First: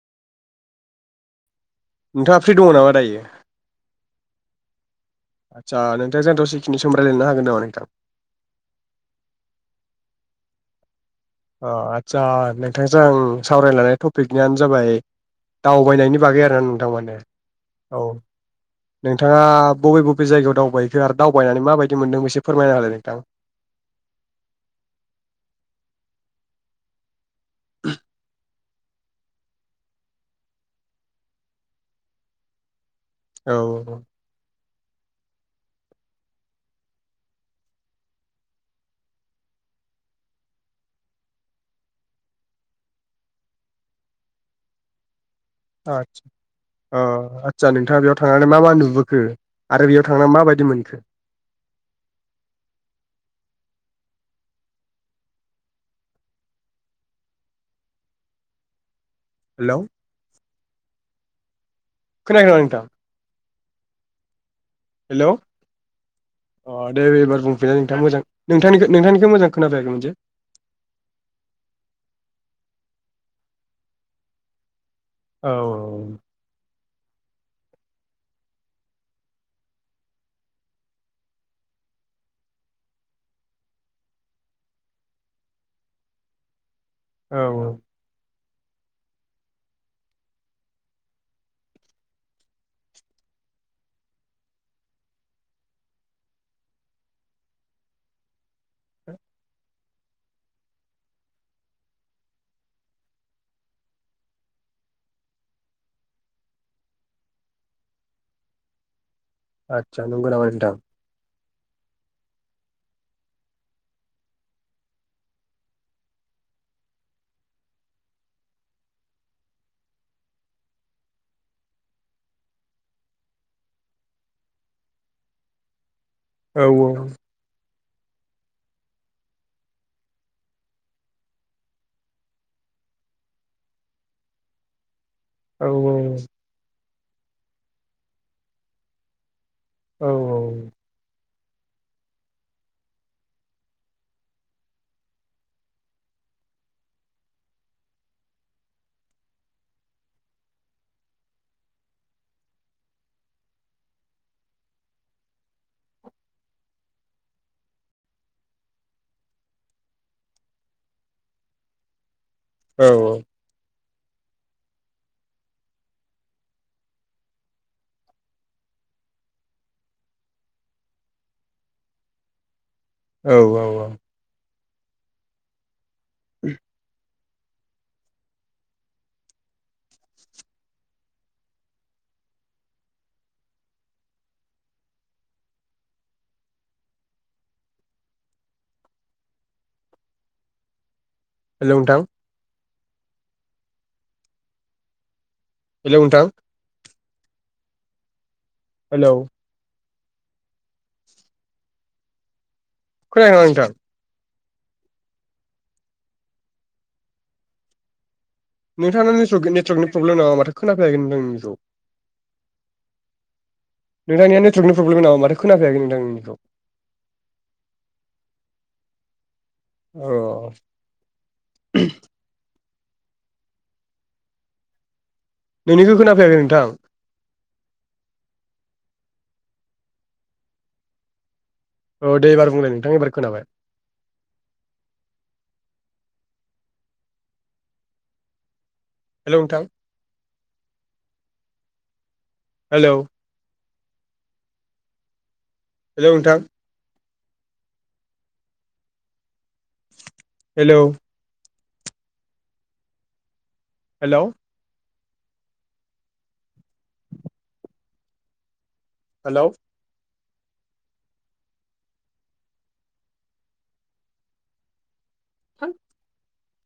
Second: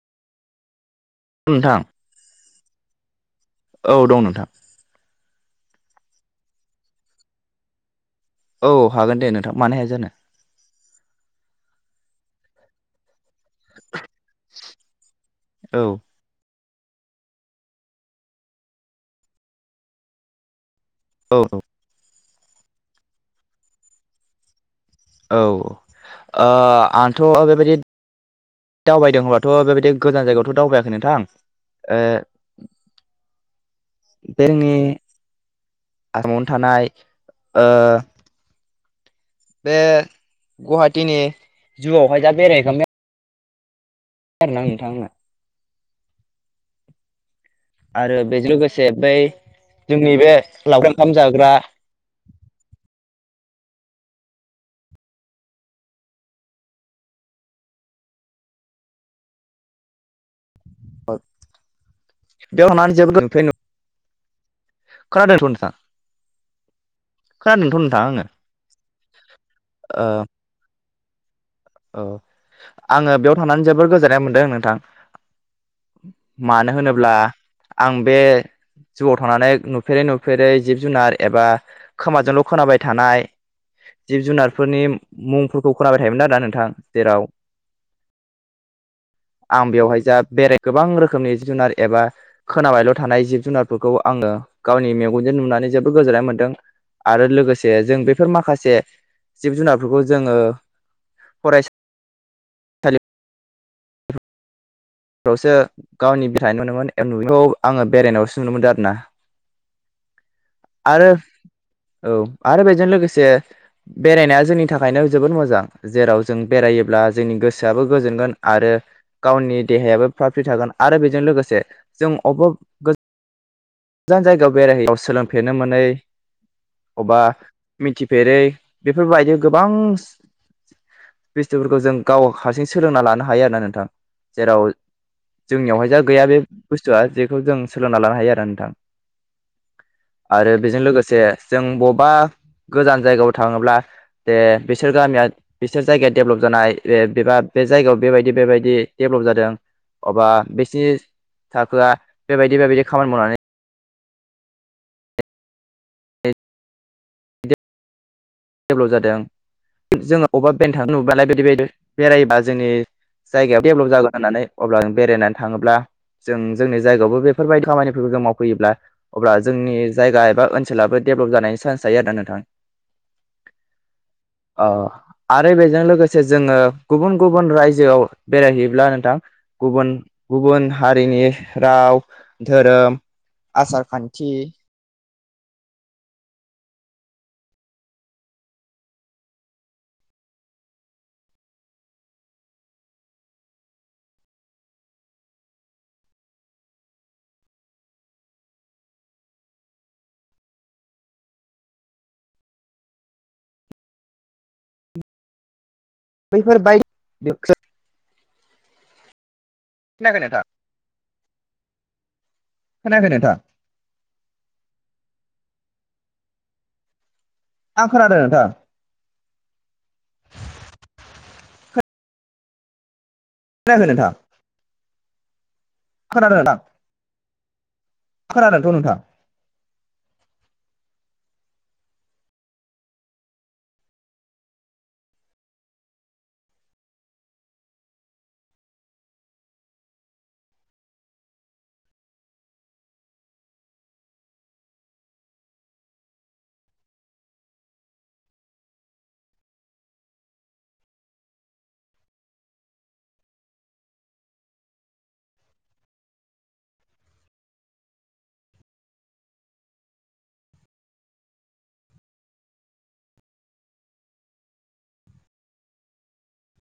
नोंथां नोंथाङा फ्रि दङ नामा दायो? औ दं नोंथां। आदसा नोंथांङा रायज्लायनो हागोन नामा नोंथां? औ हागोन दे नोंथां मानो हाया जानो। अ आतसा नोंथांजों आं सावरायनो लानाय टपिकनियानो जाबाय औ दावबायनायनि बागै आरो औ नोंथाङा बबे बबे जायगायाव दावबाय खो आरो औ दावबायनानै माबायदि मोनदों एसे फोरमायना होलाय नोंथां। औ ओ आंथ' बेबायदि दावबायदों होमबाथ' बेबायदि गोजान जायगायावथ' दावबायाखै नोंथां औ [unintelligible] आसामावनो थानाय ओ बे गुवाहाटिनि जुआवहाय दा बेरायहैखांबाय [unintelligible] नोंथां आंनो आतसा अ आतसा नोंथाङा आरो बेयाव बेजों थांनानै मा मा लोगोसे बै नुबोखो आरो बेयाव जोंनि थांनानै बे माबायदि लावखार मोनखो? [inaudible] ओंखाम जाग्रा हेल' खोनायाखै नामा नोंथां [unintelligible] हेलौ खोनादोंथ' नोंथां अ दे एबार खोनादोंथ' बुंफिननाय नोंथां नोंथाङा मोजां आङो नोंथांनिखौ नोंथांनिखौ मोजां ओ खोनाबायाखैमोन जे औ आङो बेयाव थनानै जोबोर गोजोननाय मोनदों नोंथां। औ। अब्ला आं बे जुआव थांनानै नुफेरै नुफेरै जिब जुनार एबा खोमाजोंल' खोनाबाय थानाय जिब जुनारफोरनि मुंफोरखौ खोनाबाय थायोमोन आरोना नोंथां जेराव औ औ आं बेवहाय जा बेराय गोबां रोखोमनि जिब जुनार एबा खोनाबायल' थानाय जिब जुनारफोरखौ आं आङो गावनि मेगनजों नुनानै जोबोद गोजोननाय मोन्दों। आरो लोगोसे जों बेफोर माखासे जिब जुनारफोरखौ जोङो फरायसा बेवसो गावनि [inaudible] बेखौ आङो बेरायनायावसो नुनो मोनदों आरो ना। आतसा नंगौ नामा? नोंथां आरो औ आरो बेजों लोगोसे बेरायनाया जोंनि थाखायनो जोबोद मोजां जेराव जों बेरायोब्ला जोंनि गोसोआबो गोजोनगोन आरो गावनि देहायाबो फ्राद फ्रिद थागोन। आरो बेजों लोगोसे जों [unintelligible] गोजान जायगायाव बेराय हैनायाव सोलोंफेरनो मोनै औ औ। अबा मिथिफेरै बेफोरबायदि गोबां बुस्थुफोरखौ जों गाव हारसिं सोलोंना लानो हायो आरो ना नोंथां । जेराव औ जोंनियावहाय जा गैया बे बुस्थुआ जेखौ जों सोलोंना लानो हायो आरोना नोंथां । औ आरो बेजों लोगोसे जों बबेबा गोजान जायगायाव थाङोब्ला दे बिसोर गामिया बिसोर जायगाया दडेभेलप जानाय बेबा बे जायगायाव बेबायदि बेबायदि जादों अबा बिसिनि थाखोआ बेबायदि बेबायदि खामानि मावनानै बिे डेभेलप जादों । जोङो अबेबा बेरायनो थांना नुबालाय बेबायदि‌ बेबायदि बेरायबा जोंनि जायगायाव डेभेलप जागोन होननानै अब्ला बेरायनानै थाङो जों जोंनि जायगायावबो बेफोरबायदि खामानिफोरखौ जों मावफैयोब्ला अब्ला जोंनि जायगा एबा ओनसोलाबो डेभेलप जानायनि चान्स जायो आरो ना नोंथां । औ औ औ औ। औ । आरो बेजों लोगोसे जोङो गुबुन गुबुन रायजोआव बेरायहैयोब्ला नोंथां गुबुन गुबुन हारिनि राव धोरोम, आसार-खान्थि हेल' नोंथां! हेल' नोथां! हेलौ खोनायाखै नामा नोंथां? बैफोर बायदि नोंथांना नेटवर्क नेटवर्कनि प्रब्लेम खोनायाखै नामा? नोंथां माथो खोनाफैयाखै नोंथां निखौ खोनायाखै नोंथां? नोंथांनिया नेटवर्कनि प्रब्लेम नामा माथो खोनाफाययाखै नोंथांनिखौ? आं खोनादों नोंथां। औ खोनायाखै नोंथां? नोंनिखौ खोनाफैयाखै नोंथां। खोनादोंथ' नोंथां औ दे एबार बुंलाय नोंथां एबार खोनाबाय। हेल' नोंथां। हेलौ हेल' नोंथां। Hello hello! हेल'! होद